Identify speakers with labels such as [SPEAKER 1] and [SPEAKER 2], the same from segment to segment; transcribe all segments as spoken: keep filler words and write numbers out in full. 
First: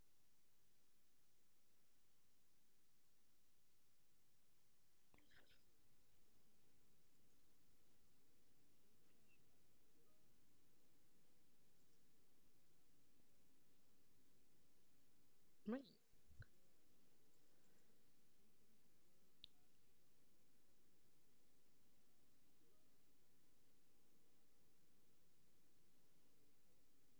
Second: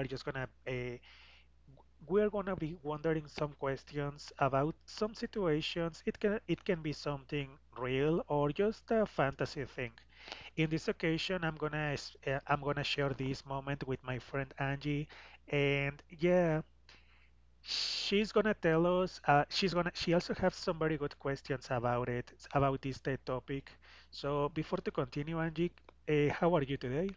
[SPEAKER 1] are just going to, uh, We are going to be wondering some questions about some situations. It can, it can be something real or just a fantasy thing. In this occasion, I'm gonna, s- uh, I'm gonna share this moment with my friend Angie, and yeah. She's gonna tell us. Uh, she's gonna. She also has some very good questions about it, about this TED topic. So before to continue, Angie, uh, how are you today?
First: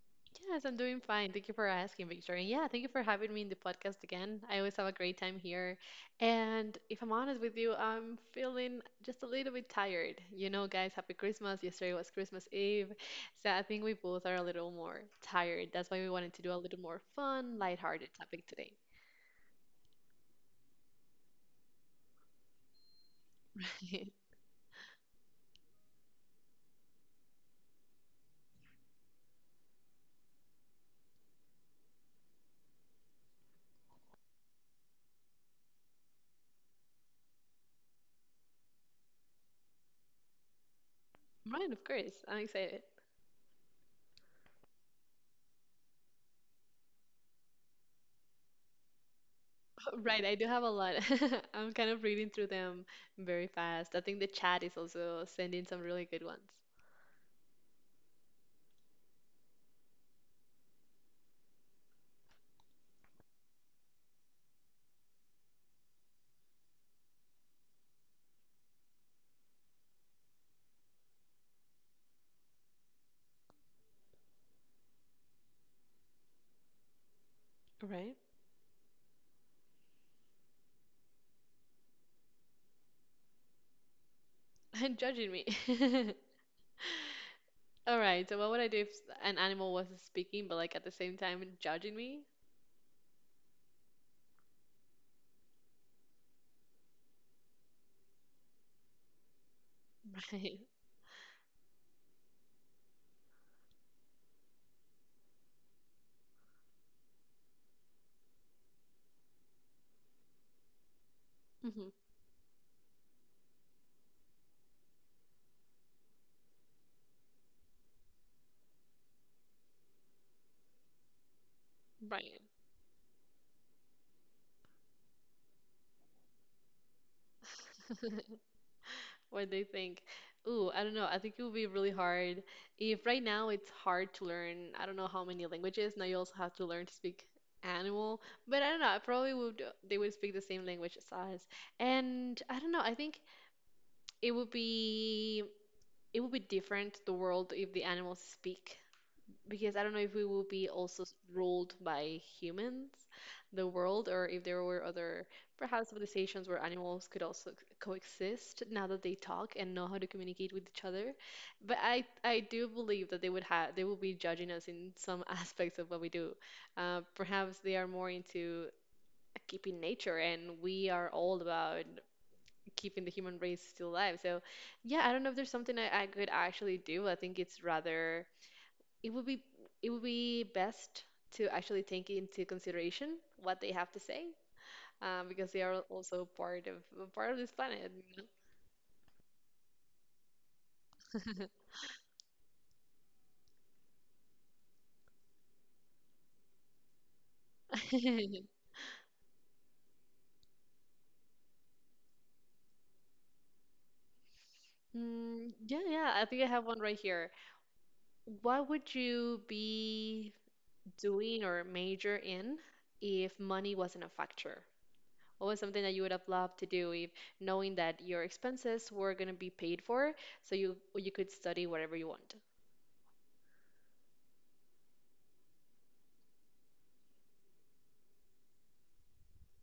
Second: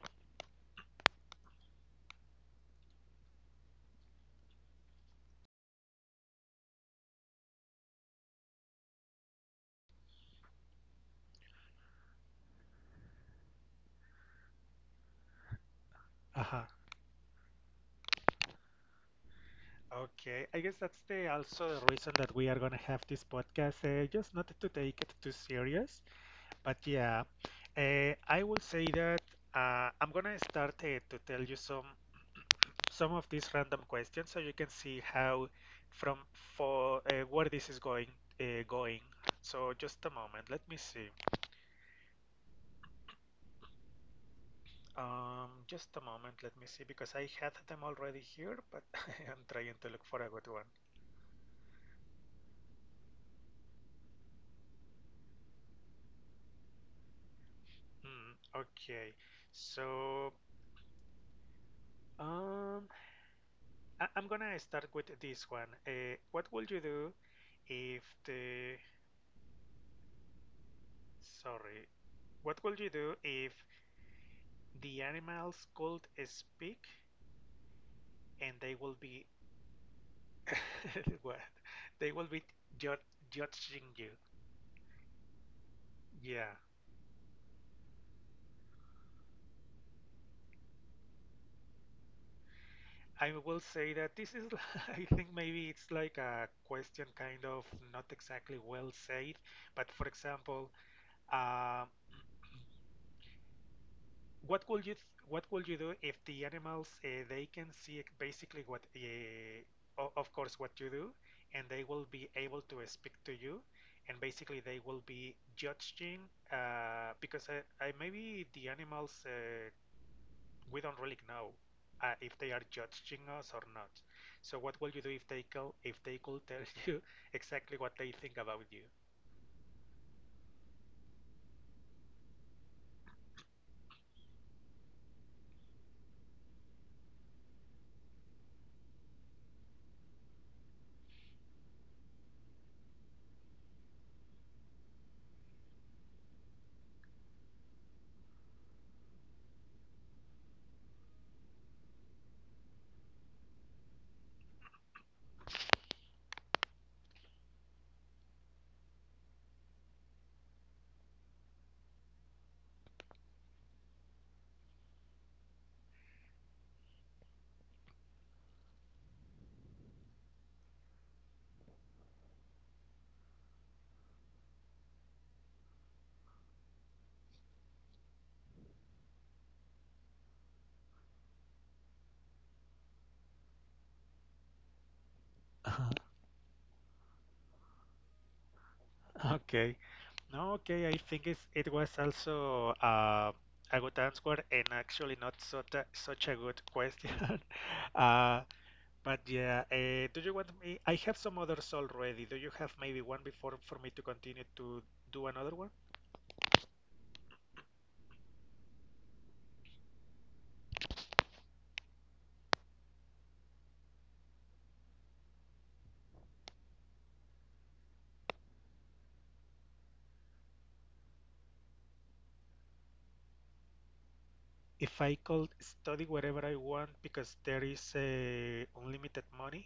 [SPEAKER 2] Yes, I'm doing fine. Thank you for asking, Victor. And yeah, thank you for having me in the podcast again. I always have a great time here. And if I'm honest with you, I'm feeling just a little bit tired. You know, guys, happy Christmas. Yesterday was Christmas Eve. So I think we both are a little more tired. That's why we wanted to do a
[SPEAKER 1] Uh-huh.
[SPEAKER 2] little more fun, lighthearted topic today.
[SPEAKER 1] Okay, I guess that's the also the reason that we are gonna have this podcast. Uh, just not to take it too serious, but yeah, uh, I will say that uh, I'm gonna start uh, to tell you some some of these random questions so you can see how from for uh, where this is going uh, going. So just a moment, let me see.
[SPEAKER 2] Right, of course. I'm excited.
[SPEAKER 1] Um just a moment, let me see, because I had them already here, but I am trying to look for
[SPEAKER 2] Right,
[SPEAKER 1] a
[SPEAKER 2] I do
[SPEAKER 1] good
[SPEAKER 2] have
[SPEAKER 1] one.
[SPEAKER 2] a lot. I'm kind of reading through them very fast. I think the chat is also sending some really good ones.
[SPEAKER 1] Hmm, okay, so um I- i'm gonna start with this one. Uh, what would you do if the sorry what would you do if the animals could speak
[SPEAKER 2] Right?
[SPEAKER 1] and they will be well, they will be jud judging you.
[SPEAKER 2] Judging me.
[SPEAKER 1] Yeah,
[SPEAKER 2] All right, so what would I do if an animal wasn't speaking, but like at the same time judging me?
[SPEAKER 1] I will say that this is, I think maybe it's like a question kind of not exactly well said, but for
[SPEAKER 2] Right.
[SPEAKER 1] example, uh, what would you what would you do if the animals uh, they can see basically what uh, o- of course what you do, and
[SPEAKER 2] hmm
[SPEAKER 1] they will be able to speak to you, and basically they will be judging uh, because I, I maybe the animals. Uh, we don't really know uh,
[SPEAKER 2] Right.
[SPEAKER 1] if they are judging us or not. So what will you do if they call, if they could tell you exactly what they think about you?
[SPEAKER 2] What they think. Ooh, I don't know. I think it would be really hard. If right now it's hard to learn, I don't know how many languages. Now you also have to learn to speak animal. But I don't know. I probably would, they would speak the same language as us. And I don't know. I think it would be, it would be different, the world, if the animals speak. Because I don't know if we will be also s- ruled by humans, the world, or if there were other perhaps civilizations where animals could also c- coexist now that they talk and know how to communicate with each other. But I I do believe that they would have they will be judging us in some aspects of what we do. Uh, perhaps they are more into keeping nature, and we are all about keeping the human race still alive. So yeah, I don't know if there's something I, I could actually do. I think it's rather it would be it would be best to actually take into consideration what they have to say, um, because they are also part of part of this planet, you
[SPEAKER 1] Okay. No, okay. I think it's, it was also uh, a good answer and actually not such a, such a good question.
[SPEAKER 2] know?
[SPEAKER 1] Uh, but yeah, uh, do you want me? I have some others already. Do you have maybe one before for me to continue to do
[SPEAKER 2] Mm,
[SPEAKER 1] another one?
[SPEAKER 2] yeah, yeah, I think I have one right here. What would you be doing or major in if money wasn't a factor? What was something that you would have loved to do if knowing that your expenses were going to be paid for, so you you could study whatever you want?
[SPEAKER 1] If I could study whatever I want because there is uh, unlimited money,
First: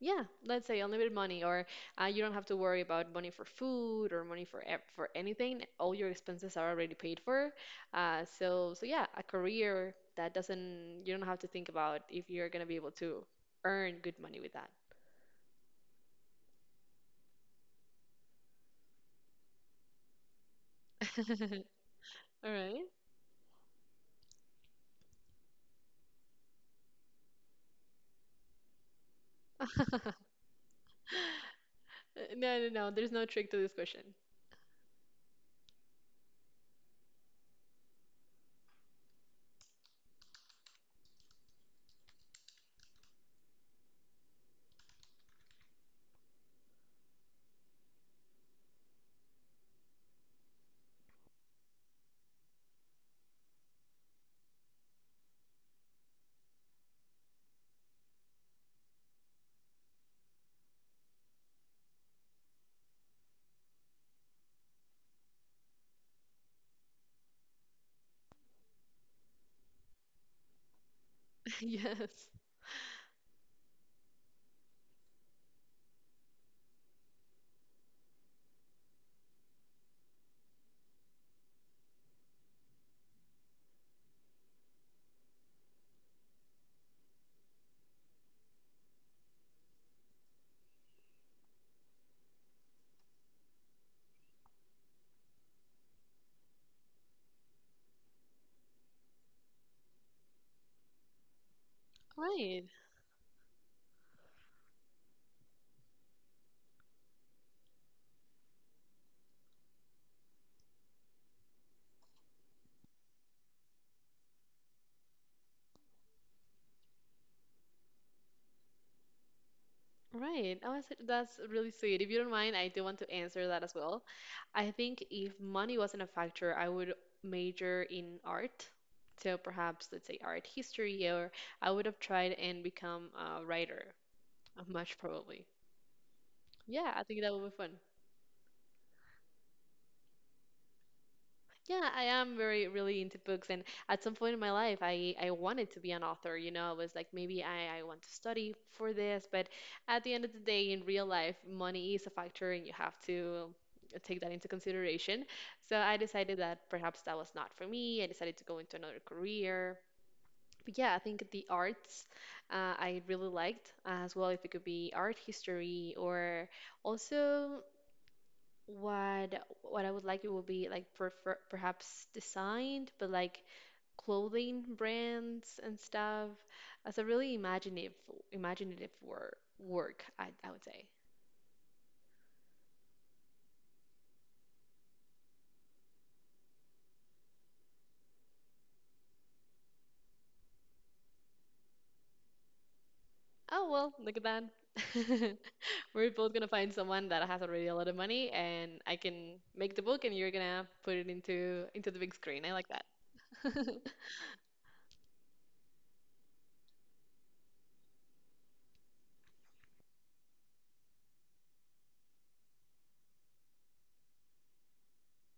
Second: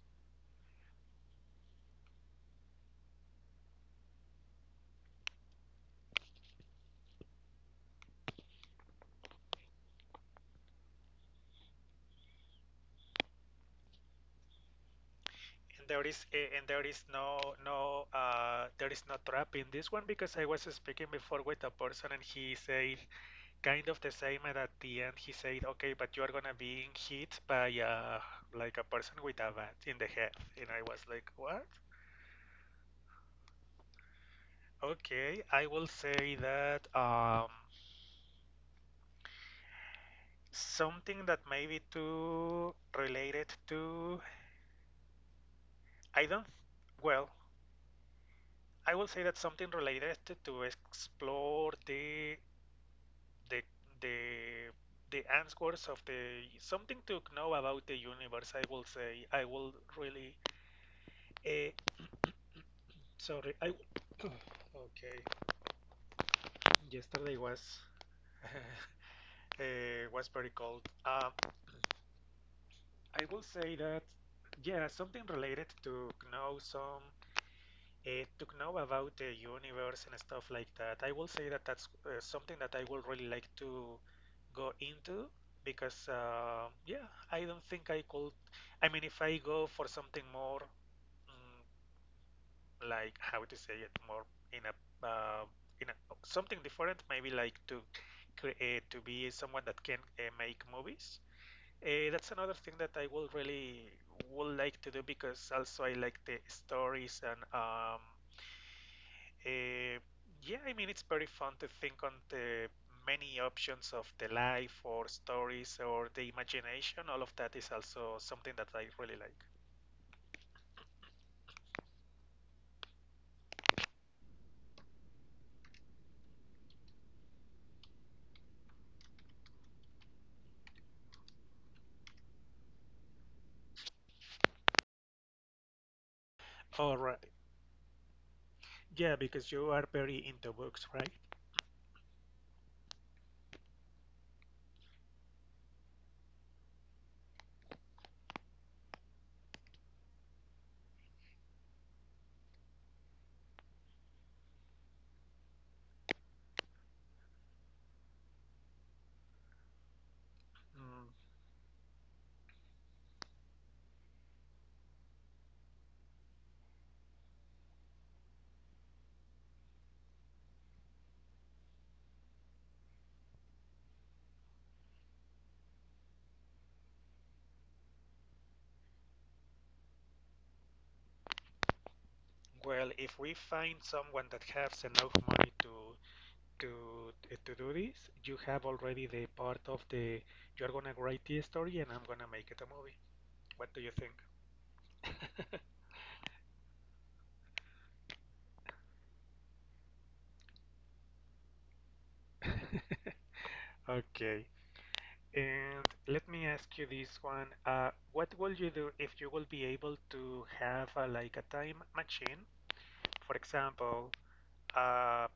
[SPEAKER 2] Yeah, let's say unlimited money, or uh, you don't have to worry about money for food or money for ev- for anything. All your expenses are already paid for. Uh, so so yeah, a career that doesn't you don't have to think about if you're gonna be able to earn good money with that.
[SPEAKER 1] and there is uh, and there is no no uh, there is no trap in this one, because I was speaking before with a person and he
[SPEAKER 2] All right.
[SPEAKER 1] said kind of the same, and at the end he said okay, but you are gonna be hit by uh, like a person with a bat in the head, and I was like what.
[SPEAKER 2] No, no, no. There's no trick to this question.
[SPEAKER 1] Okay, I will say that um, something that maybe too related to I don't well, I will say that something related to explore the the the the answers of the something to know about the universe. I will say I will really. Uh, sorry, I. Okay, yesterday was uh, was very cold. Um,
[SPEAKER 2] Yes.
[SPEAKER 1] I will say that yeah, something related to know some uh, to know about the universe and stuff like that. I will say that that's uh, something that I would really like to go into, because uh, yeah, I don't think I could. I mean, if I go for something more, mm, like how to say it, more in a, uh, in a something different, maybe like to create to be someone that can uh, make movies. Uh, that's another
[SPEAKER 2] Right.
[SPEAKER 1] thing that I would really would like to do, because also I like the stories, and um, uh, yeah, I mean, it's very fun to think on the many options of the life, or stories, or the imagination. All of that is also something that I really like.
[SPEAKER 2] Right. Oh, that's that's really sweet. If you don't mind, I do want to answer that as well. I think if money wasn't a factor, I would major in art. So perhaps let's say art history, or I would have tried and become a writer, uh, much probably. Yeah,
[SPEAKER 1] All
[SPEAKER 2] I think
[SPEAKER 1] right.
[SPEAKER 2] that would be fun.
[SPEAKER 1] Yeah, because you are very into books, right?
[SPEAKER 2] Yeah, I am very really into books, and at some point in my life I I wanted to be an author, you know, I was like maybe I I want to study for this, but at the end of the day in real life money is a factor and you have to take that into consideration. So I decided that perhaps that was not for me. I decided to go into another career. But yeah, I
[SPEAKER 1] Mm.
[SPEAKER 2] think the arts uh, I really liked as well if it could be art history, or also what what I would like it would be like prefer perhaps designed, but like clothing brands and stuff as a really imaginative imaginative wor work, I I would say.
[SPEAKER 1] Well, if we find someone that has enough money to to eh, to do this, you have already the part of the you're gonna write the story and I'm gonna make it a movie.
[SPEAKER 2] Oh
[SPEAKER 1] What do you
[SPEAKER 2] well,
[SPEAKER 1] think?
[SPEAKER 2] look at that. We're both gonna find someone that has already a lot of money, and I can make the book, and you're gonna put it into into the big screen. I like that.
[SPEAKER 1] Okay. And let me ask you this one. Uh, what will you do if you will be able to have uh, like a time machine, for example, uh,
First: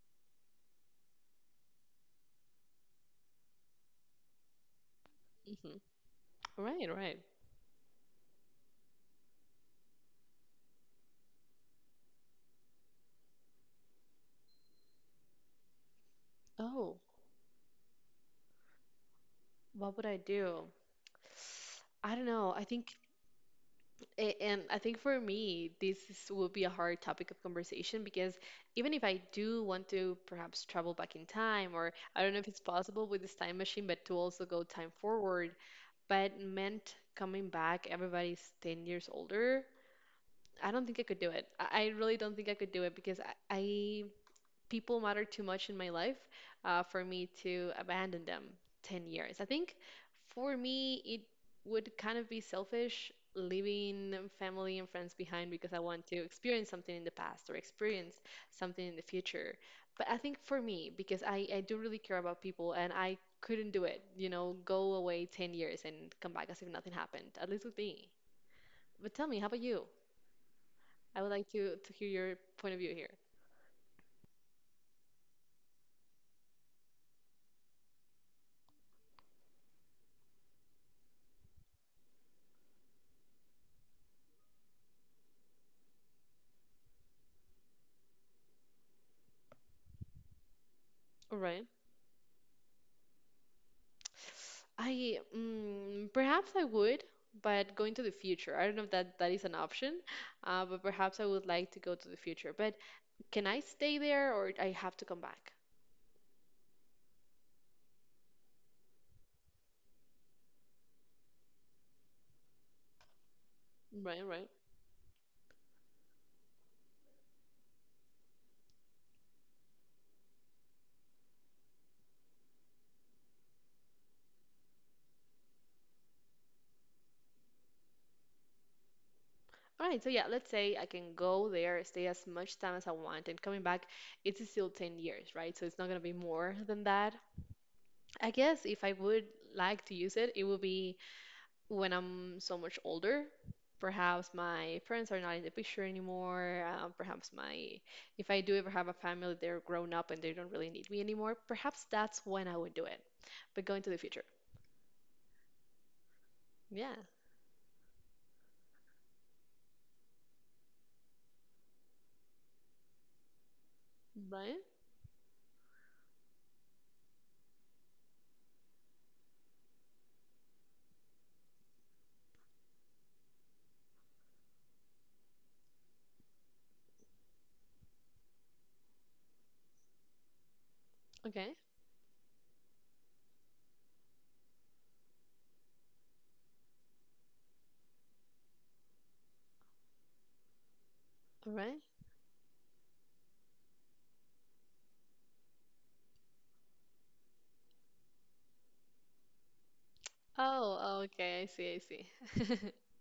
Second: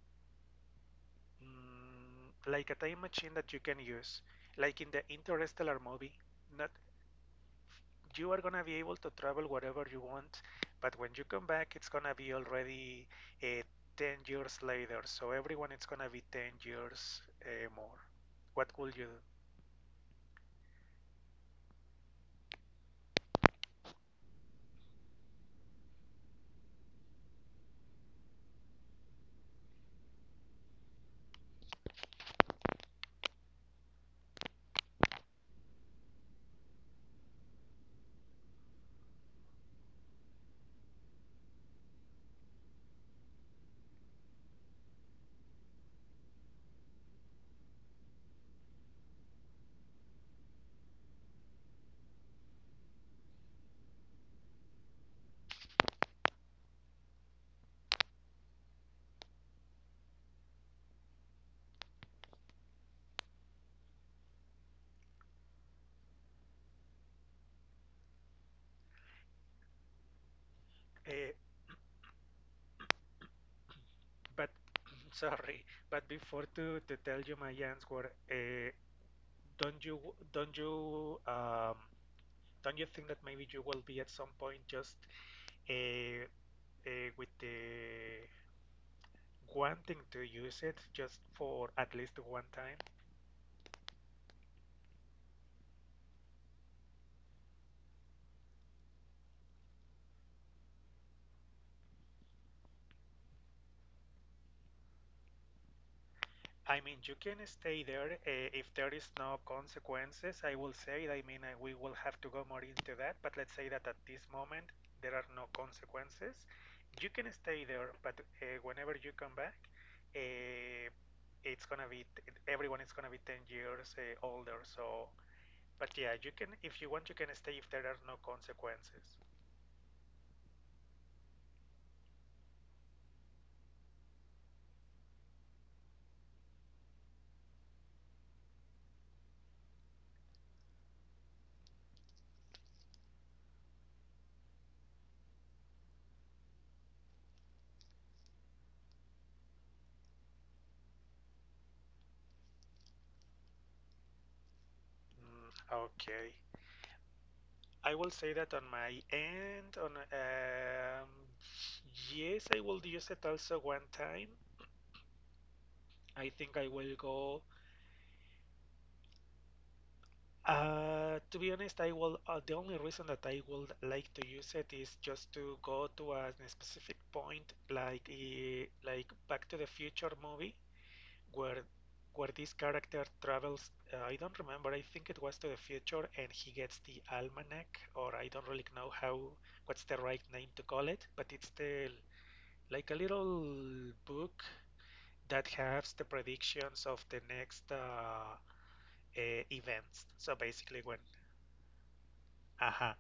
[SPEAKER 1] mm, like a time machine that you can use, like in the Interstellar
[SPEAKER 2] Mhm.
[SPEAKER 1] movie? Not
[SPEAKER 2] Right, right.
[SPEAKER 1] you are gonna be able to travel wherever you want, but when you come back, it's gonna be already uh, ten years later. So everyone, it's gonna be ten
[SPEAKER 2] Oh,
[SPEAKER 1] years uh, more. What will you do?
[SPEAKER 2] what would I do? I don't know. I think A- And I think for me, this is- will be a hard topic of conversation because even if I do want to perhaps travel back in time, or I don't know if it's possible with this time machine, but to also go time forward, but meant coming back, everybody's ten years older. I don't think I could do it. I I really don't think I could do it because I, I people matter too much in my life uh, for me to abandon them ten years. I think for me, it would kind of be selfish leaving family and friends behind because I want to experience something in the past or experience something in the future. But I think for me, because I, I do really care about people and I couldn't do it, you know, go away ten years and come back as if nothing happened, at least with me. But tell me, how about you? I would
[SPEAKER 1] Uh,
[SPEAKER 2] like to, to hear your point of view here.
[SPEAKER 1] But sorry, but before to, to tell you my answer, uh, don't you don't you um, don't you think that maybe you will be at some point just uh, uh, with the wanting to use it just
[SPEAKER 2] All
[SPEAKER 1] for at least one time?
[SPEAKER 2] I mm, Perhaps I would, but going to the future. I don't know if that that is an option, uh, but perhaps I would like to go to the future. But can I stay there, or I have to come back?
[SPEAKER 1] I mean, you can stay there uh, if there is no consequences. I will say, I mean, uh, we will have to go more into that, but let's say that at this
[SPEAKER 2] Right, right.
[SPEAKER 1] moment there are no consequences. You can stay there, but uh, whenever you come back, uh, it's gonna be t- everyone is gonna be ten years uh, older. So, but yeah, you can if you want, you can stay if there are no consequences.
[SPEAKER 2] All right, so yeah, let's say I can go there, stay as much time as I want, and coming back, it's still ten years, right? So it's not gonna be more than that. I guess if I would like to use it, it would be when I'm so much older, perhaps my parents are not in the picture anymore. Uh, perhaps my, if I do ever have a family, they're grown up and they don't really need me anymore. Perhaps that's when I would do it. But going to the future.
[SPEAKER 1] Mm, okay.
[SPEAKER 2] Yeah.
[SPEAKER 1] I will say that on my end, on um, yes, I will use it also one time.
[SPEAKER 2] Right?
[SPEAKER 1] I think I will go. Uh, to be honest, I will. Uh, the only reason that I would like to use it is just to go to a specific point, like uh, like Back to the Future movie,
[SPEAKER 2] Okay.
[SPEAKER 1] where where this character travels. Uh, I don't remember. I think it was to the future, and he gets the almanac, or I don't really know how what's the right name to call it, but it's
[SPEAKER 2] All right.
[SPEAKER 1] the like a little book that has the predictions of the next uh, uh, events. So basically, when
[SPEAKER 2] Oh, okay. I see. I see.
[SPEAKER 1] uh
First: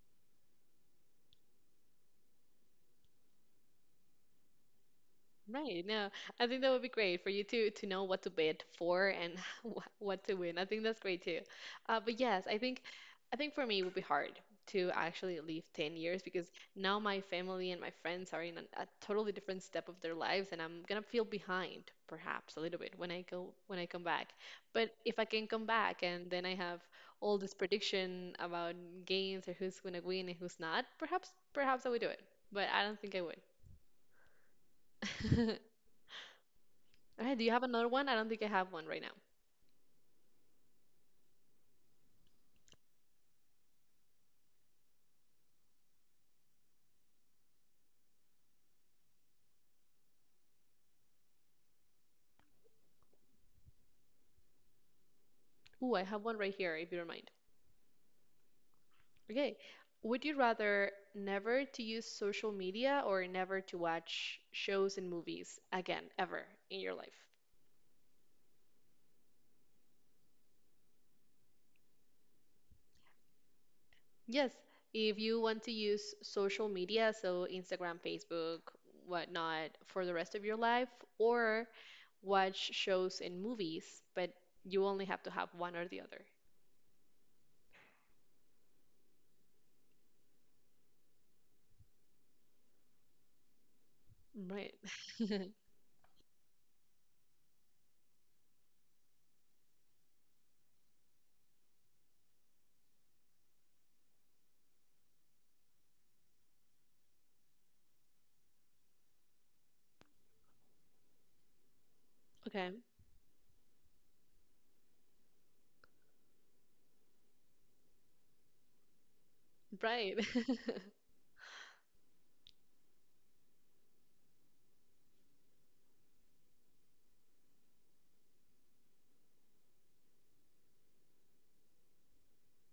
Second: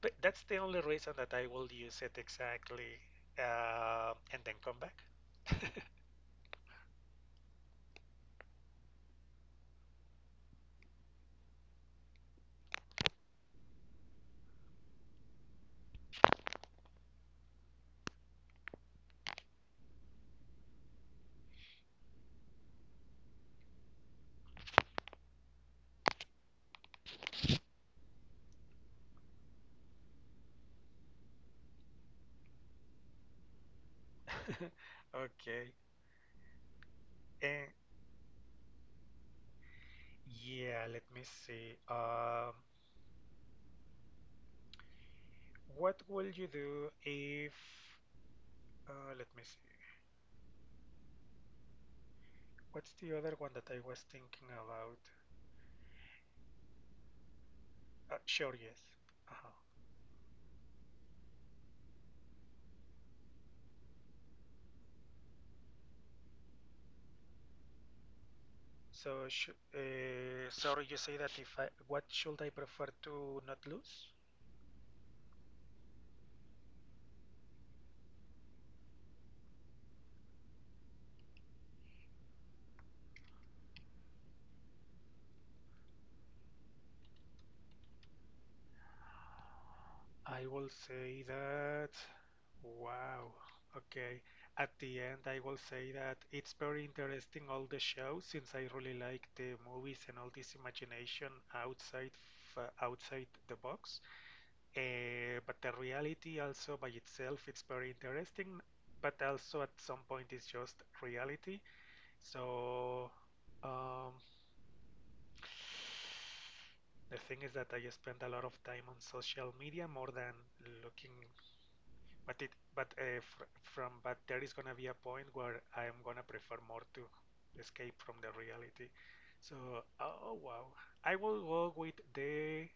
[SPEAKER 1] but that's the only reason that I will use it exactly, uh, and then come back.
[SPEAKER 2] Right. No, I think that would be great for you to to know what to bid for and wh- what to win. I think that's great too. Uh, but yes, I think I think for me it would be hard to actually leave ten years because now my family and my friends are in a, a totally different step of their lives and I'm gonna feel behind perhaps a little bit when I go when I come back. But if I can come back and then I have all this prediction about games or who's gonna win and who's not, perhaps perhaps I would do it. But I don't think I would.
[SPEAKER 1] Okay,
[SPEAKER 2] Okay, do you have
[SPEAKER 1] and
[SPEAKER 2] another one? I don't think I have one right now.
[SPEAKER 1] yeah, let me see. Um, what will you do if? Uh, let me see. What's the other one that I was thinking about?
[SPEAKER 2] Ooh, I have one right here, if you don't mind.
[SPEAKER 1] Uh, sure, yes. Uh-huh.
[SPEAKER 2] Okay. Would you rather never to use social media or never to watch shows and movies again, ever in your life?
[SPEAKER 1] So, sh uh, Sorry, you say that if I, what should I prefer to not lose?
[SPEAKER 2] Yes, if you want to use social media, so Instagram, Facebook, whatnot, for the rest of your life, or watch shows and movies, but you only have to have one or the other.
[SPEAKER 1] I will say that, wow, okay. At
[SPEAKER 2] Right.
[SPEAKER 1] the end, I will say that it's very interesting all the shows, since I really like the movies and all this imagination outside f outside the box. Uh, but the reality also by itself, it's very interesting, but also at some point it's just reality.
[SPEAKER 2] Okay.
[SPEAKER 1] So, um, the thing is that I spend a lot of time on social media, more
[SPEAKER 2] Right.
[SPEAKER 1] than looking, but it, but uh, fr from, but there is gonna be a point where I am gonna prefer more to escape from the reality. So, oh wow, I will go with the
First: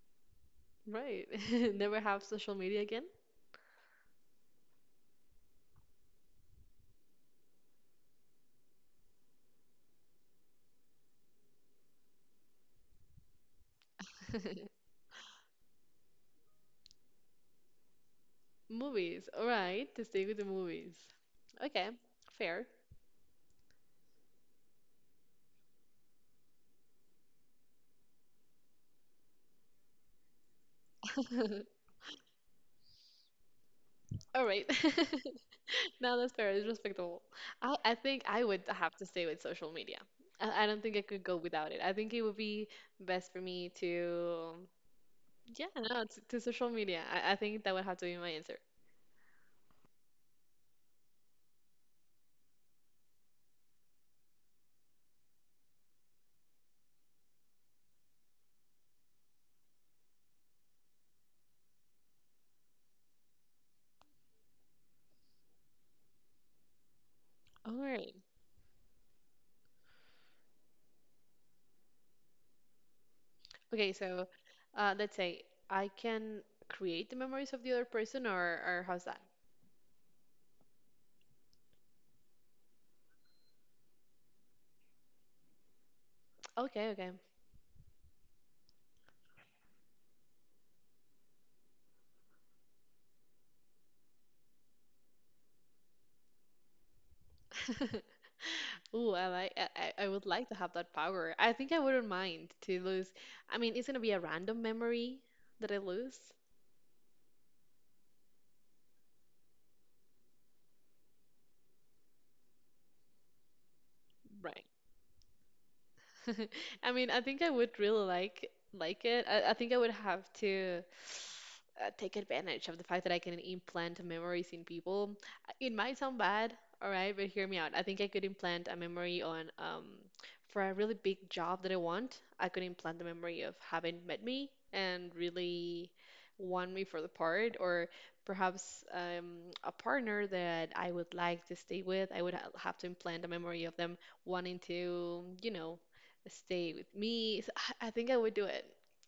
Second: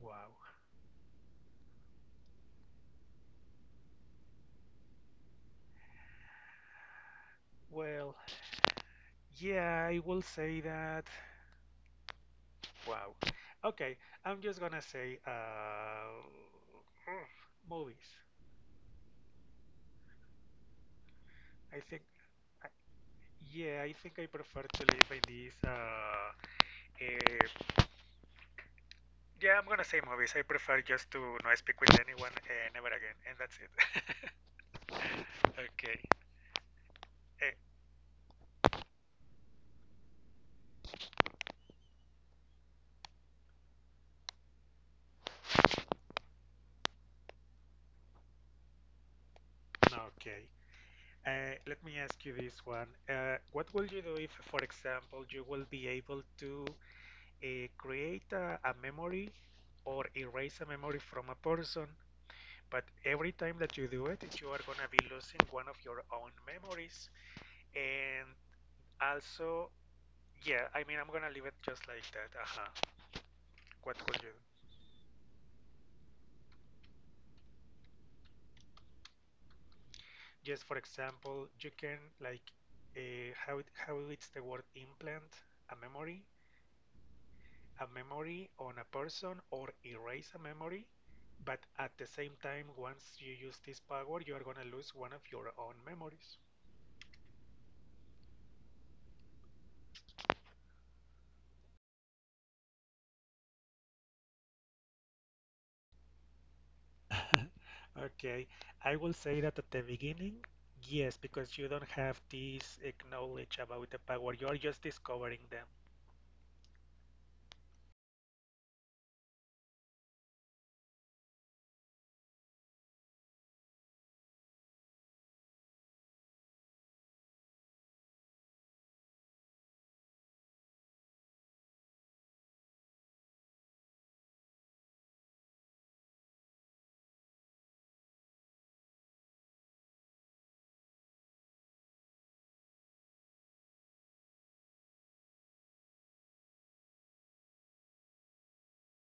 [SPEAKER 1] wow.
[SPEAKER 2] Right. Never have social media again?
[SPEAKER 1] Well, yeah, I will say that. Wow. Okay, I'm just gonna say uh, movies.
[SPEAKER 2] Movies. All right. To stay with the movies.
[SPEAKER 1] I
[SPEAKER 2] Okay.
[SPEAKER 1] think I,
[SPEAKER 2] Fair.
[SPEAKER 1] Yeah, I think I prefer to live by these. Uh, eh, yeah, I'm gonna say movies. I prefer just to not speak with anyone uh, never again, and that's it.
[SPEAKER 2] All right.
[SPEAKER 1] Okay.
[SPEAKER 2] No, that's fair. It's respectable.
[SPEAKER 1] Eh,
[SPEAKER 2] I, I think I would have to stay with social media. I, I don't think I could go without it. I think it would be best for me to, yeah, no, to, to social media. I, I think that would have to be my answer.
[SPEAKER 1] okay. Uh, let me ask you this one. Uh, what will you do if, for example, you will be able to uh, create a, a memory or erase a memory from a person, but every time that you do it, you are gonna be losing one of your own memories?
[SPEAKER 2] All right.
[SPEAKER 1] And also, yeah, I mean, I'm gonna leave it just like that. Uh-huh.
[SPEAKER 2] Okay,
[SPEAKER 1] What could
[SPEAKER 2] so
[SPEAKER 1] you?
[SPEAKER 2] uh, let's say I can create the memories of the other person, or, or how's that?
[SPEAKER 1] Just for example, you can like uh, how it, how it's the word implant a memory,
[SPEAKER 2] Okay, okay.
[SPEAKER 1] a memory on a person, or erase a memory, but at the same time, once you use this power, you are gonna lose one of your own memories.
[SPEAKER 2] Ooh, I like I, I I would like to have that power. I think I wouldn't mind to lose. I mean, it's gonna be a random memory that I lose.
[SPEAKER 1] Okay, I will say that at the beginning, yes, because you don't have this eh, knowledge about the power, you're
[SPEAKER 2] Right.
[SPEAKER 1] just discovering them.
[SPEAKER 2] I mean, I think I would really like like it. I, I think I would have to uh, take advantage of the fact that I can implant memories in people. It might sound bad, all right, but hear me out. I think I could implant a memory on um for a really big job that I want. I could implant the memory of having met me and really want me for the part, or perhaps um, a partner that I would like to stay with. I would ha have to implant a memory of them wanting to, you know, stay with me. So I I think I would do it.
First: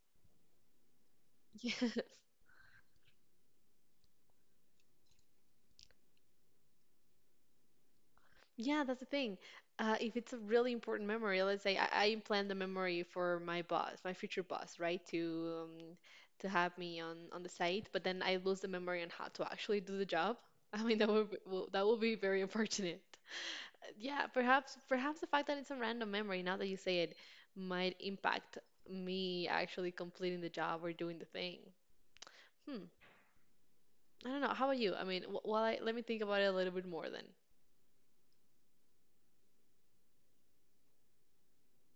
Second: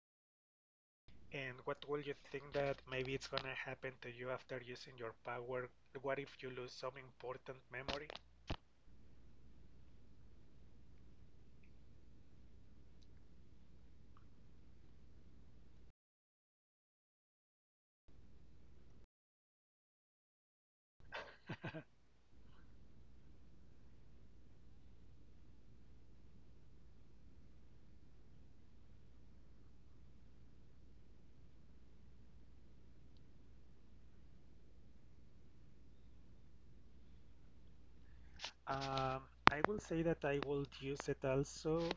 [SPEAKER 1] And
[SPEAKER 2] Yeah,
[SPEAKER 1] what will you think that maybe it's gonna happen to you after using your power? What if you lose some important memory?
[SPEAKER 2] yeah, that's the thing. Uh, if it's a really important memory, let's say I, I implant the memory for my boss, my future boss, right, to um, to have me on on the site, but then I lose the memory on how to actually do the job. I mean, that would be, well, that would be very unfortunate. Yeah, perhaps perhaps the fact that it's a random memory, now that you say it, might impact me actually completing the job or doing the thing. Hmm. I don't know. How about you? I mean, wh- while I let me think about it a little bit more then.
[SPEAKER 1] Um, I will say that I will use it also.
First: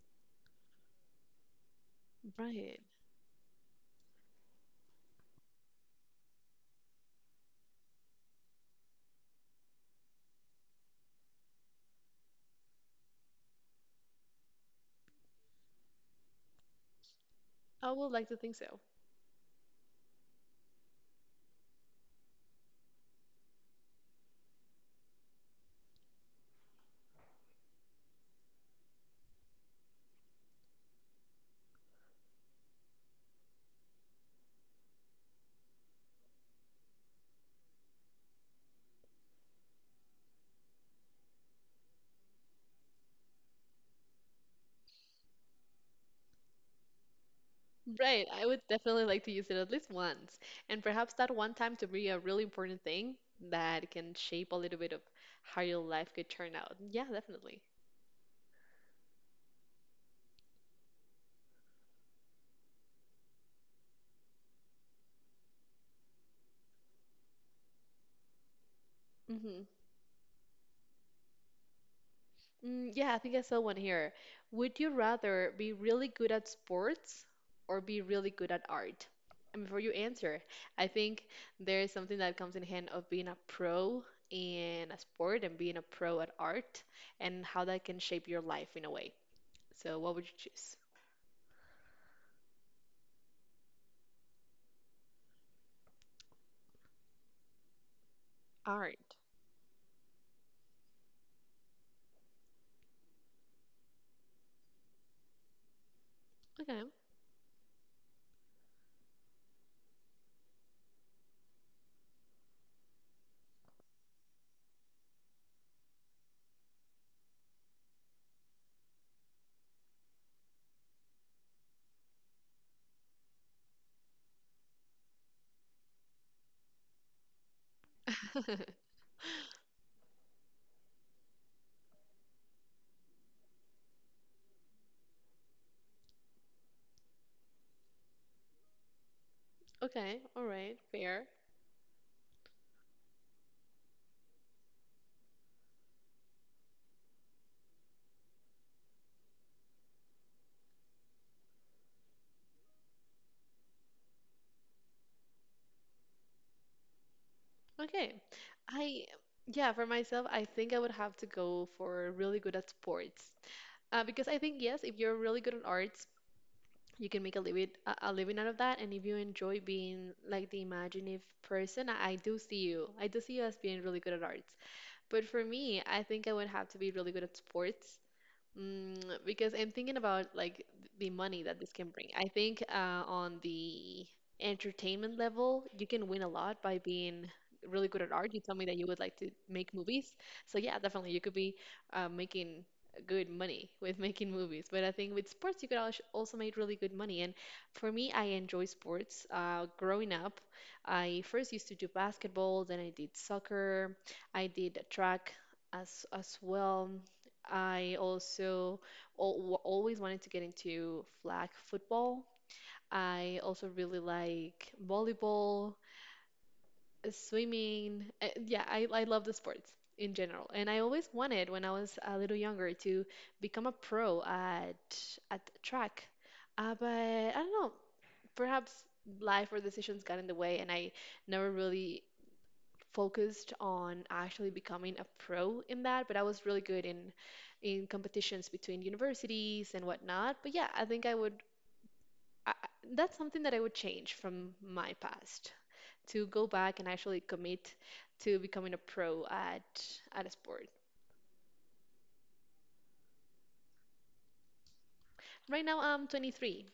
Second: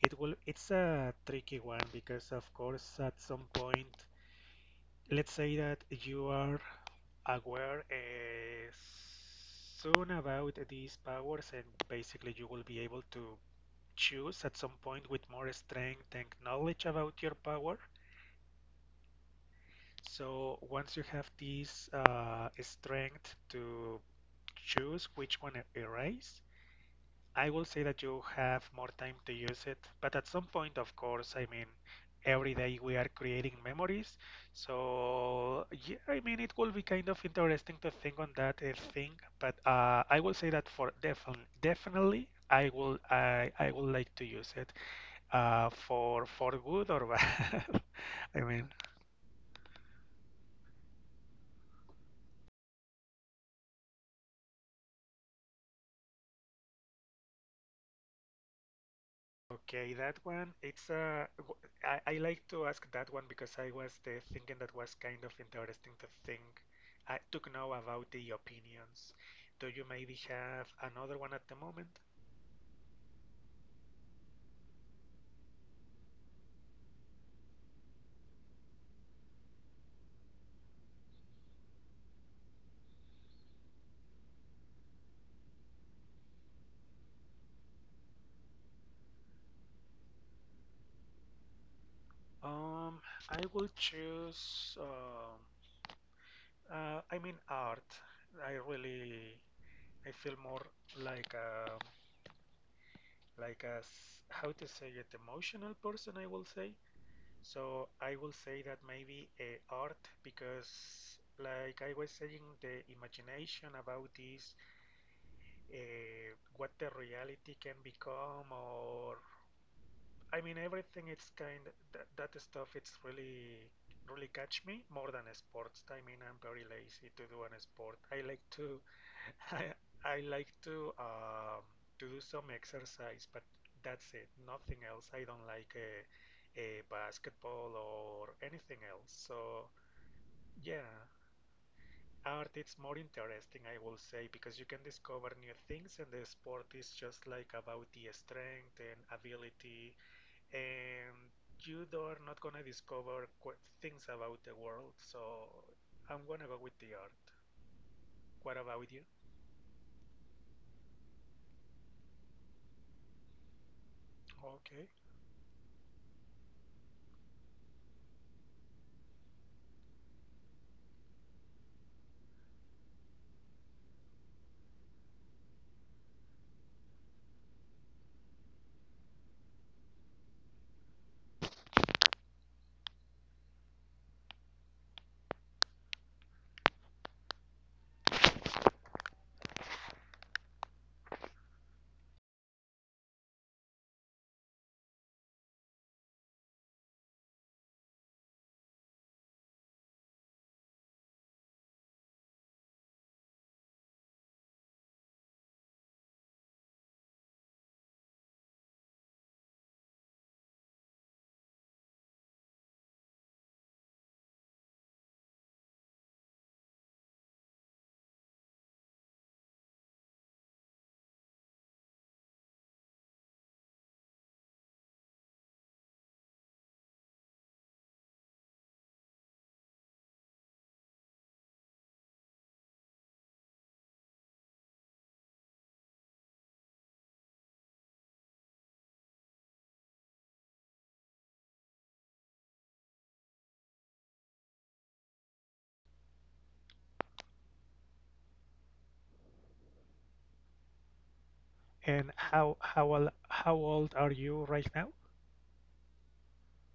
[SPEAKER 1] It will. It's a tricky one because, of
[SPEAKER 2] Right.
[SPEAKER 1] course, at some point, let's say that you are aware uh, soon about these powers, and basically you will be able to choose at some point with more strength and knowledge about your power.
[SPEAKER 2] I would like to think so.
[SPEAKER 1] So once you have this uh, strength to choose which one to erase, I will say that you have more time to use it. But at some point, of course, I mean, every day we are creating memories. So yeah, I mean, it will be kind of interesting to think on that uh, thing. But uh, I will say that for defin- definitely, I will I I would like to use it uh, for for good or bad.
[SPEAKER 2] Right.
[SPEAKER 1] I
[SPEAKER 2] I would
[SPEAKER 1] mean,
[SPEAKER 2] definitely like to use it at least once. And perhaps that one time to be a really important thing that can shape a little bit of how your life could turn out. Yeah, definitely.
[SPEAKER 1] okay, that one, it's uh, w- I, I like to ask that one because I was uh, thinking that was kind of interesting to think, uh, to know about the opinions. Do
[SPEAKER 2] Hmm.
[SPEAKER 1] you maybe have another one at the moment?
[SPEAKER 2] Mm, yeah, I think I saw one here. Would you rather be really good at sports or be really good at art? And before you answer, I think there is something that comes in hand of being a pro in a sport and being a pro at art and how that can shape your life in a way. So, what would you choose?
[SPEAKER 1] Um, I will choose, um uh, I mean art. I
[SPEAKER 2] Art.
[SPEAKER 1] really, I feel more like a like as, how to say it, emotional person, I will say.
[SPEAKER 2] Okay.
[SPEAKER 1] So I will say that maybe uh, art, because like I was saying, the imagination about this, uh, what the reality can become, or I mean, everything. It's kind of, that that stuff. It's really really catch me more than sports. I mean, I'm very lazy to do an sport. I like to I I like to um, to do some exercise, but that's it. Nothing else. I don't like a, a basketball or anything else. So
[SPEAKER 2] Okay, all right,
[SPEAKER 1] yeah,
[SPEAKER 2] fair.
[SPEAKER 1] art it's more interesting, I will say, because you can discover new things, and the sport is just like about the strength and ability and you are not gonna discover qu- things about the world. So I'm gonna go with the art.
[SPEAKER 2] Okay.
[SPEAKER 1] What about you?
[SPEAKER 2] I, yeah, for myself, I think I would have to go for really good at sports. Uh, because I think yes,
[SPEAKER 1] Okay.
[SPEAKER 2] if you're really good at arts, you can make a living a, a living out of that. And if you enjoy being like the imaginative person, I, I do see you. I do see you as being really good at arts. But for me, I think I would have to be really good at sports. Mm, because I'm thinking about like the money that this can bring. I think uh, on the entertainment level, you can win a lot by being really good at art. You told me that you would like to make movies. So yeah, definitely you could be uh, making good money with making movies. But I think with sports, you could als- also make really good money. And for me, I enjoy sports. Uh, growing up, I first used to do basketball, then I did soccer, I did track as as well. I also al always wanted to get into flag football. I also really like volleyball, uh, swimming. Uh, yeah, I, I love the sports in general. And I always wanted, when I was a little younger, to become a pro at at track. Uh, but I don't know, perhaps life or decisions got in the way, and I never really focused on actually becoming a pro in that, but I was really good in in competitions between universities and whatnot. But yeah, I think I would I, I- that's something that I would change from my past to go back and actually commit to becoming a pro at at a sport.
[SPEAKER 1] And how how old, how old are you right now?
[SPEAKER 2] Right now I'm twenty-three,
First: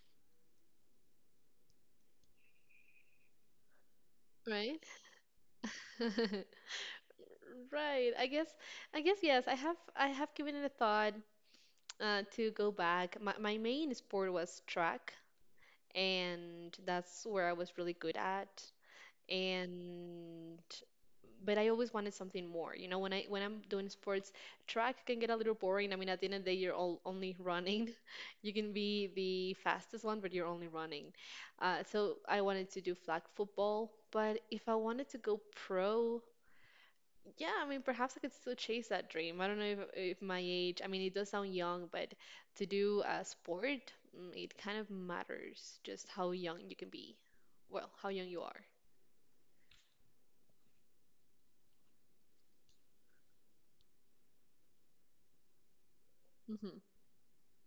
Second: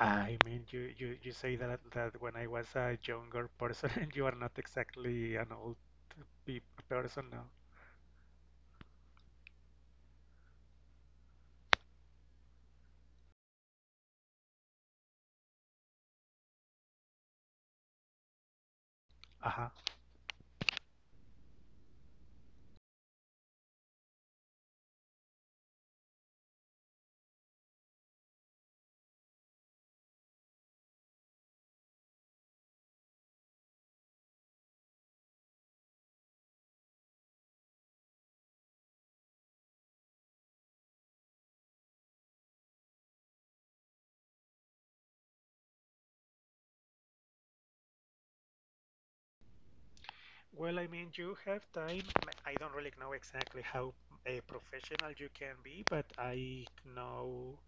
[SPEAKER 1] I mean, you, you, you say that that when I was a younger person, and you are not
[SPEAKER 2] right?
[SPEAKER 1] exactly an old pe person now.
[SPEAKER 2] Right. I guess I guess yes, I have I have given it a thought uh, to go back. My my main sport was track. And that's where I was really good at.
[SPEAKER 1] Uh-huh.
[SPEAKER 2] And but I always wanted something more. You know, when I when I'm doing sports, track can get a little boring. I mean, at the end of the day, you're all only running. You can be the fastest one, but you're only running. Uh, so I wanted to do flag football. But if I wanted to go pro, yeah, I mean, perhaps I could still chase that dream. I don't know if, if my age, I mean, it does sound young, but to do a sport, mm, it kind of matters just how young you can be. Well, how young you are.
[SPEAKER 1] Well, I mean, you have time. I don't really know exactly how uh, professional you can be, but I
[SPEAKER 2] Hmm.
[SPEAKER 1] know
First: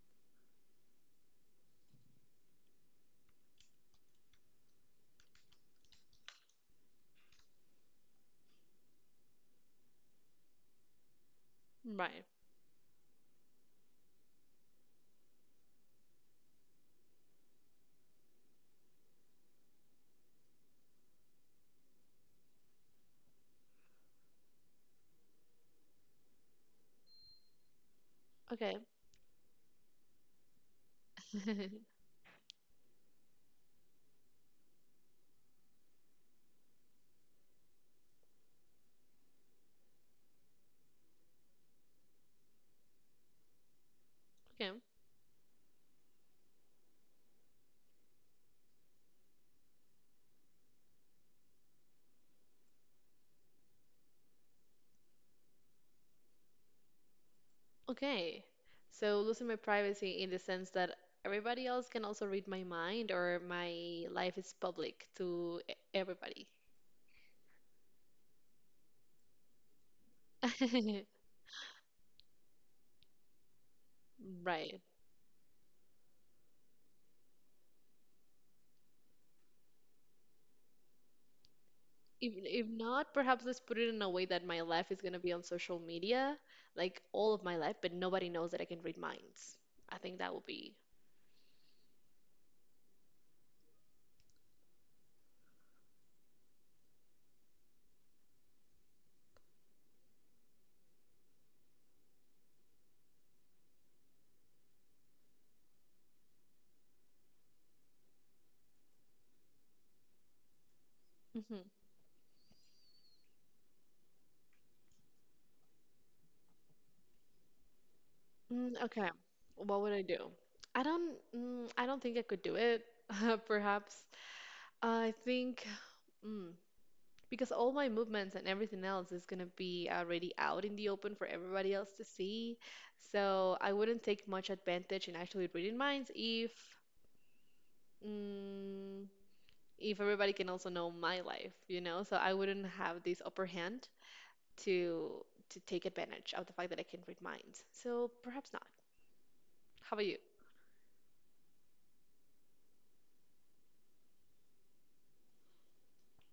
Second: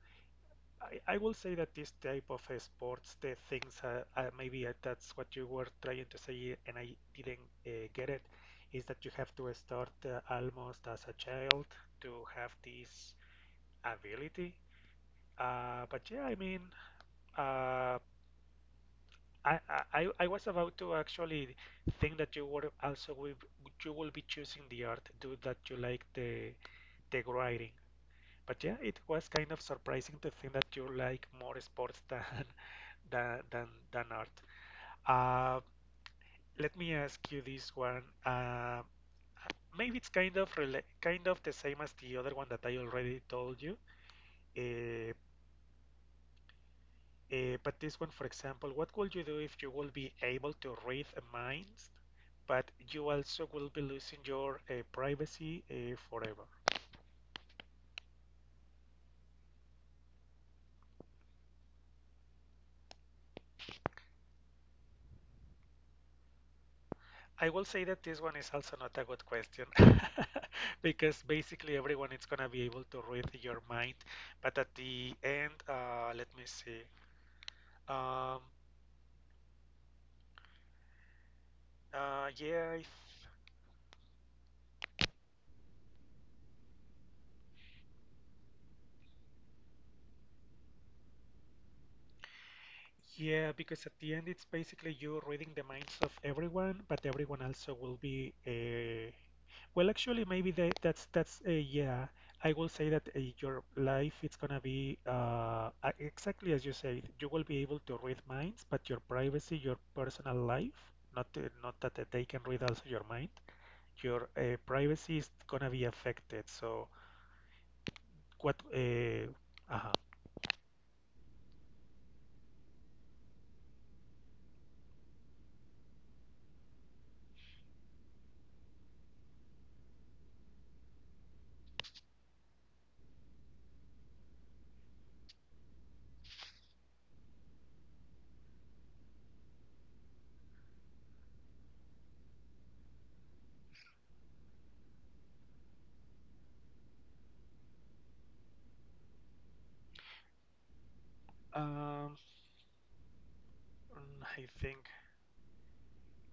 [SPEAKER 1] I, I will say that this type of uh, sports, the things, uh, uh, maybe uh, that's what you were trying to say, and I didn't uh, get it, is that you have to start uh, almost as a child to
[SPEAKER 2] Right.
[SPEAKER 1] have this ability. Uh, but yeah, I mean, uh, I, I I was about to actually think that you were also will, you will be choosing the art, do that you like the the writing. But
[SPEAKER 2] Okay.
[SPEAKER 1] yeah, it was kind of surprising to think that you like more sports than than than than art. Uh, let me ask you this one. Uh, maybe it's kind of rela kind of the same as the other one that I already told you.
[SPEAKER 2] Okay.
[SPEAKER 1] Uh, uh, but this one, for example, what would you do if you will be able to read minds, but you also will be losing your uh, privacy uh, forever?
[SPEAKER 2] Okay. So losing my privacy in the sense that everybody else can also read my mind or my life is public to e- everybody.
[SPEAKER 1] I will say that this one is also not a good question because basically everyone is gonna be able to read your mind, but at
[SPEAKER 2] Right.
[SPEAKER 1] the end, uh, let me see. Um, Uh,
[SPEAKER 2] If, if
[SPEAKER 1] yeah, if,
[SPEAKER 2] not, perhaps let's put it in a way that my life is going to be on social media, like all of my life, but nobody knows that I can read minds. I think that would be.
[SPEAKER 1] yeah, because at the end it's basically you reading the minds of everyone, but everyone also will be uh, well, actually, maybe they, that's that's uh, yeah. I will say that uh, your life it's gonna be uh, uh, exactly as you said. You will be able to read minds, but your privacy, your personal life, not uh,
[SPEAKER 2] Hmm.
[SPEAKER 1] not that uh, they can read also your mind. Your uh, privacy is gonna be affected. So what?
[SPEAKER 2] Mm, okay.
[SPEAKER 1] Uh,
[SPEAKER 2] What
[SPEAKER 1] uh-huh.
[SPEAKER 2] would I do? I don't mm, I don't think I could do it, perhaps. I think mm, because all my movements and everything else is going to be already out in the open for everybody else to see. So I wouldn't take much advantage in actually reading minds if mm, if everybody can also know my life, you know? So I wouldn't have this upper hand to to take advantage of the fact that I can read minds. So perhaps not. How about you?
[SPEAKER 1] Um, mm, I think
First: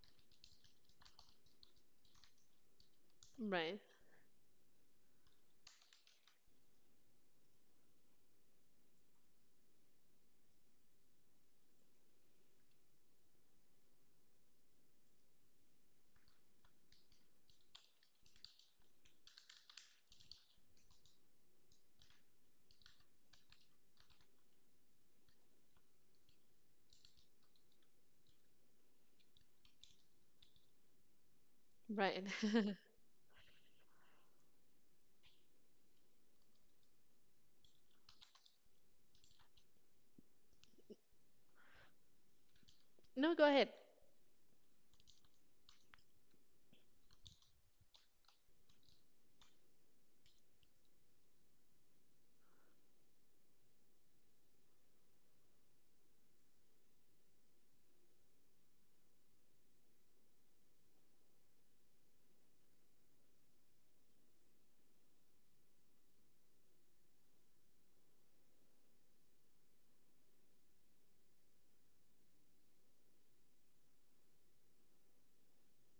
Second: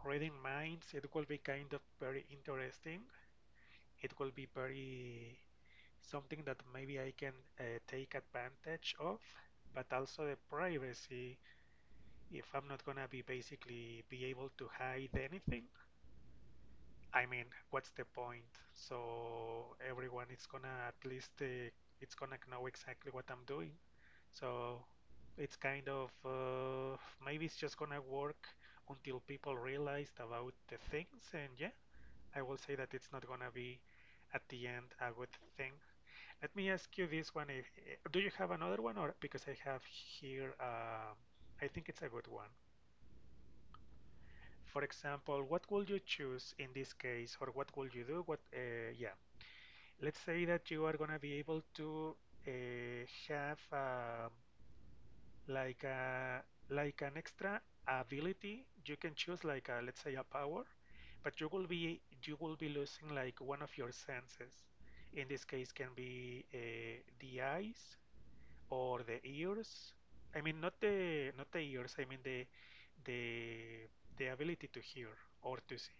[SPEAKER 1] reading minds, it will be kind of very interesting.
[SPEAKER 2] Right.
[SPEAKER 1] It will be very something that maybe I can uh, take advantage of, but also the privacy. If I'm not gonna be basically be able to hide anything, I mean, what's the point? So everyone is gonna at least uh, it's gonna know exactly what I'm doing. So it's kind of uh, maybe it's just gonna work until people realized about the things and yeah
[SPEAKER 2] Right.
[SPEAKER 1] I will say that it's not gonna be at the end a good thing. Let me ask you this one: if, do you have another one, or because I have here, uh, I think it's a good one.
[SPEAKER 2] No, go ahead.
[SPEAKER 1] For example, what would you choose in this case, or what would you do? What, uh, yeah. Let's say that you are gonna be able to uh, have um, like a like an extra ability you can choose like a, let's say a power but you will be you will be losing like one of your senses in this case can be uh, the eyes or the ears, I mean not the not the ears, I mean the the the ability to hear or to see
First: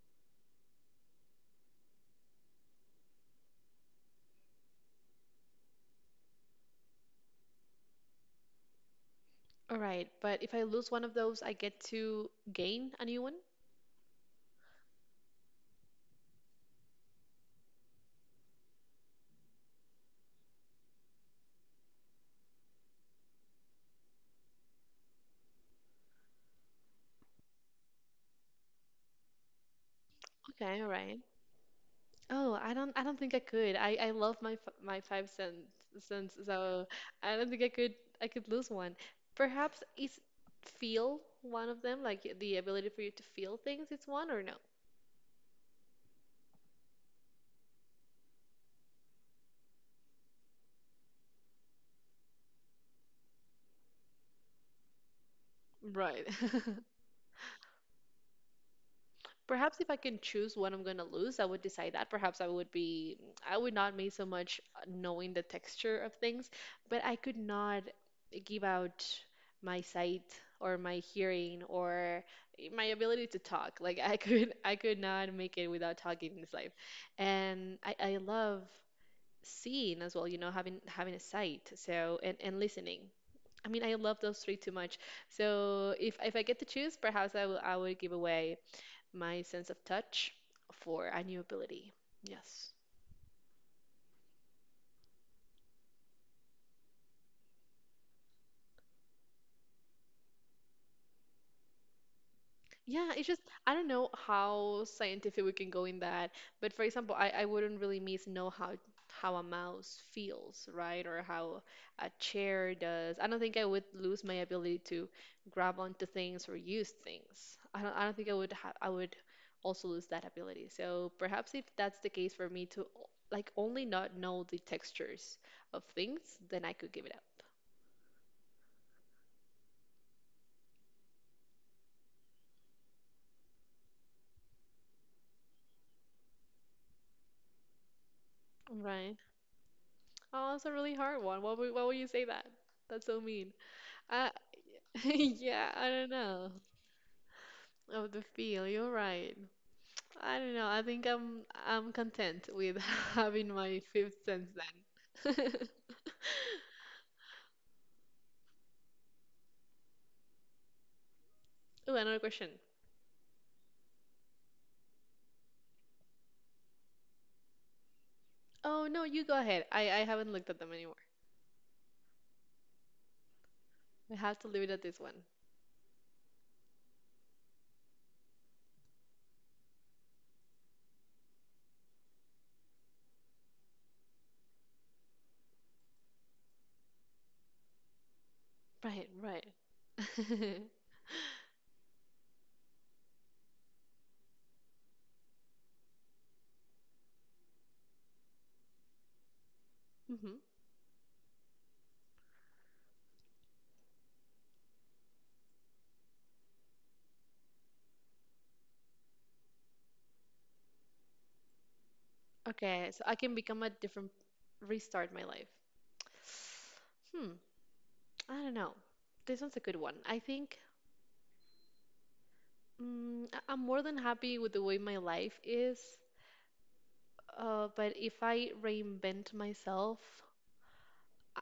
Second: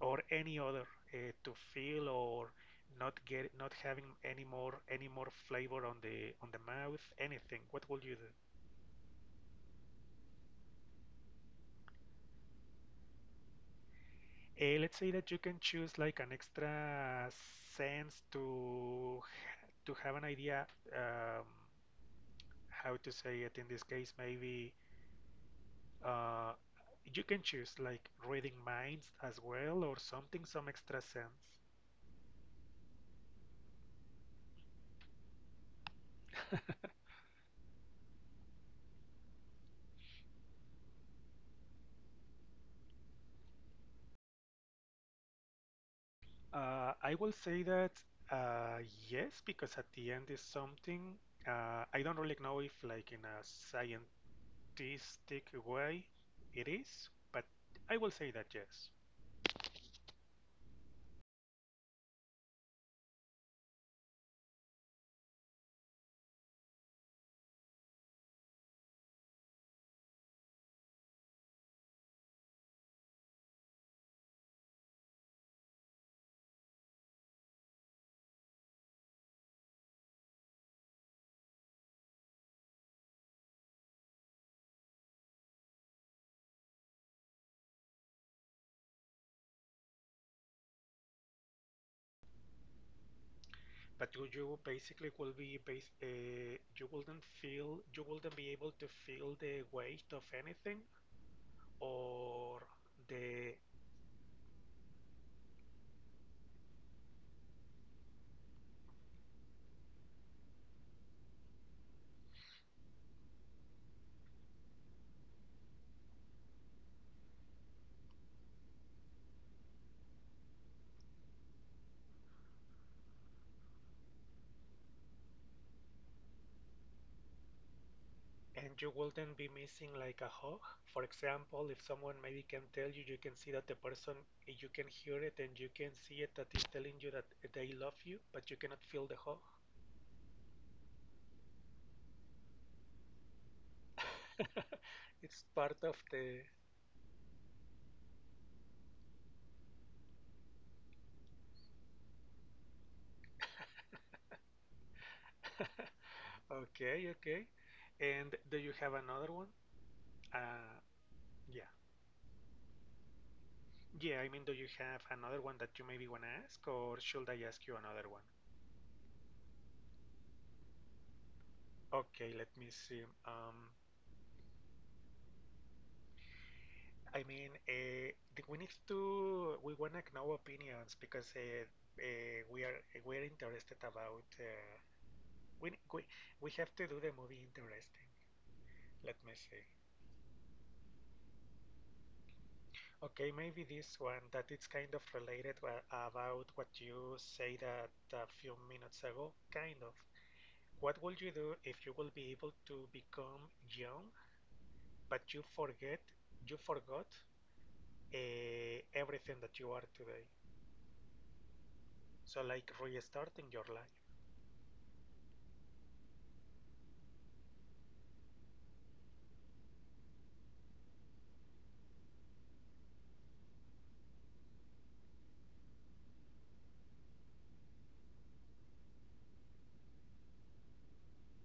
[SPEAKER 1] or any other, uh, to feel or not get not having any more any more flavor on the on the mouth, anything, what will you do?
[SPEAKER 2] All right, but if I lose one of those, I get to gain a new one?
[SPEAKER 1] Uh, let's say that you can choose like an extra sense to to have an idea, um, how to say it in this case, maybe uh, you can choose like reading minds as well or something, some
[SPEAKER 2] Okay, all
[SPEAKER 1] extra
[SPEAKER 2] right.
[SPEAKER 1] sense.
[SPEAKER 2] Oh, I don't I don't think I could. I I love my f- my five cents, cents, so I don't think I could I could lose one. Perhaps is feel one of them, like the ability for you to feel things, it's one or no?
[SPEAKER 1] uh, I will say that uh, yes, because at the end is something, uh, I don't really know if like in a scientific way
[SPEAKER 2] Right.
[SPEAKER 1] it is, but I will say that yes.
[SPEAKER 2] Perhaps if I can choose what I'm gonna lose, I would decide that. Perhaps I would be, I would not make so much uh, knowing the texture of things, but I could not give out my sight or my hearing or my ability to talk. Like I could, I could not make it without talking in this life. And I, I love seeing as well, you know, having having a sight. So and and listening. I mean, I love those three too much. So if if I get to choose, perhaps I will I would give away my sense of touch for a new ability. Yes.
[SPEAKER 1] But you, you basically will be base, uh, you wouldn't feel you wouldn't be able to feel the weight of anything or
[SPEAKER 2] Yeah, it's just
[SPEAKER 1] the
[SPEAKER 2] I don't know how scientific we can go in that, but for example, I, I wouldn't really miss know how how a mouse feels, right? Or how a chair does. I don't think I would lose my ability to grab onto things or use things. I don't I don't think I would ha I would also lose that ability. So perhaps if that's the case for me to o- like only not know the textures of things, then I could give it up.
[SPEAKER 1] and you wouldn't be missing like a hug, for example, if someone maybe can tell you, you can see that the person, you can hear it and you can see it, that is telling you that they love you but you cannot feel
[SPEAKER 2] Right.
[SPEAKER 1] the hug.
[SPEAKER 2] Oh, that's a really hard one. Why would why would you say that? That's so mean. I
[SPEAKER 1] It's
[SPEAKER 2] Yeah,
[SPEAKER 1] part
[SPEAKER 2] I
[SPEAKER 1] of
[SPEAKER 2] don't
[SPEAKER 1] the
[SPEAKER 2] know. Of the feel, you're right. I don't know. I think I'm I'm content with having my fifth sense then.
[SPEAKER 1] okay, okay, and do you have another one, uh yeah?
[SPEAKER 2] Oh, another question.
[SPEAKER 1] Yeah, I mean, do you have another one that you maybe want to ask, or should I ask you another one?
[SPEAKER 2] Oh no, you go ahead. I I haven't looked at them anymore.
[SPEAKER 1] Okay, let me see. Um,
[SPEAKER 2] We have to leave it at this one.
[SPEAKER 1] I mean, uh, th- we need to we want to know opinions because uh, uh, we are eh, we're interested about uh, we, we we have to do the movie interesting.
[SPEAKER 2] Right,
[SPEAKER 1] Let me
[SPEAKER 2] right.
[SPEAKER 1] see. Okay, maybe this one that it's kind of related wha- about what you say that a few minutes ago, kind of.
[SPEAKER 2] Hmm.
[SPEAKER 1] What would you do if you will be able to become young but you forget you forgot uh, everything that you are today, so like
[SPEAKER 2] Okay, so I can
[SPEAKER 1] restarting your
[SPEAKER 2] become a
[SPEAKER 1] life?
[SPEAKER 2] different, restart my life. Hmm, I don't know. This one's a good one. I think Mm, I- I'm more than happy with the way my life is, uh, but if I reinvent myself,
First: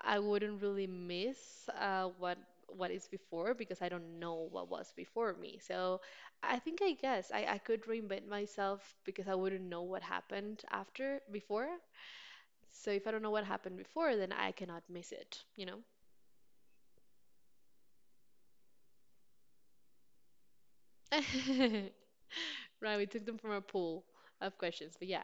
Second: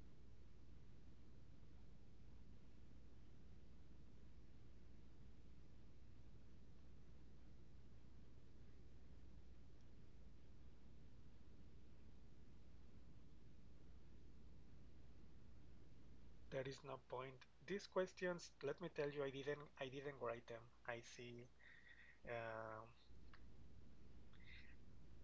[SPEAKER 2] I wouldn't really miss uh, what what is before because I don't know what was before me. So I think I guess I, I could reinvent myself because I wouldn't know what happened after before. So if I don't know what happened before, then I cannot miss it, you know?
[SPEAKER 1] There is no point. These questions, let me tell you, i didn't I didn't write them, I see. um,
[SPEAKER 2] Right, we took them from a pool of questions, but yeah,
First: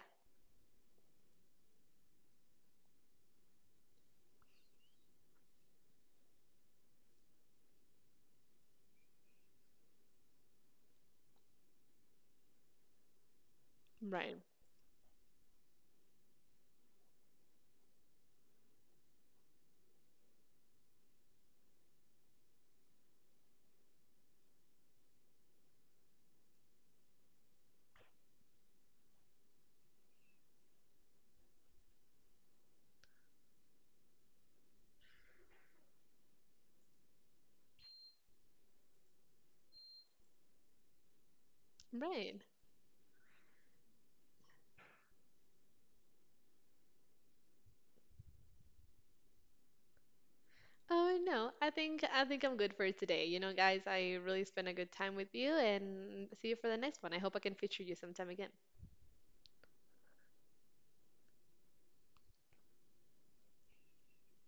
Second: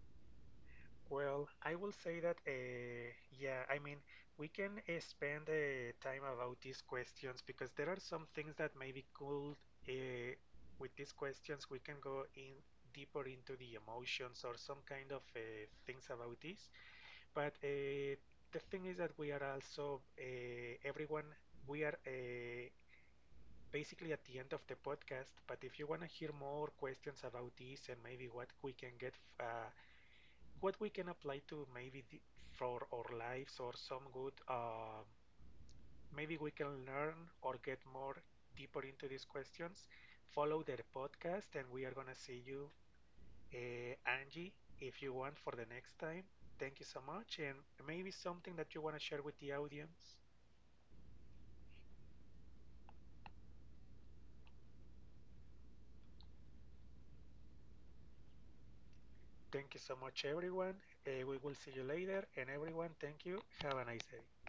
[SPEAKER 1] well, I will say that uh, yeah, I mean, we can uh, spend uh, time about these questions because there are some things that maybe could uh, with these questions we can go in deeper into the
[SPEAKER 2] right,
[SPEAKER 1] emotions or some kind of uh, things about this. But uh, the thing is that we are also uh, everyone. We are uh, basically at the end of the podcast. But if you want to hear more questions about this and maybe what we can get, uh, what we can apply to maybe the, for our lives or some good, uh, maybe we can learn or get more deeper into these questions. Follow their podcast, and we are gonna see
[SPEAKER 2] right.
[SPEAKER 1] you, uh, Angie, if you want for the next time, thank you so much. And maybe something that you want to share with the audience.
[SPEAKER 2] Oh no, I think I think I'm good for today. You know, guys, I really spent a good time with you and see you for the next one. I hope I can feature you sometime again.
[SPEAKER 1] Thank you so much, everyone. Uh, we will see you later. And everyone, thank you. Have a nice day.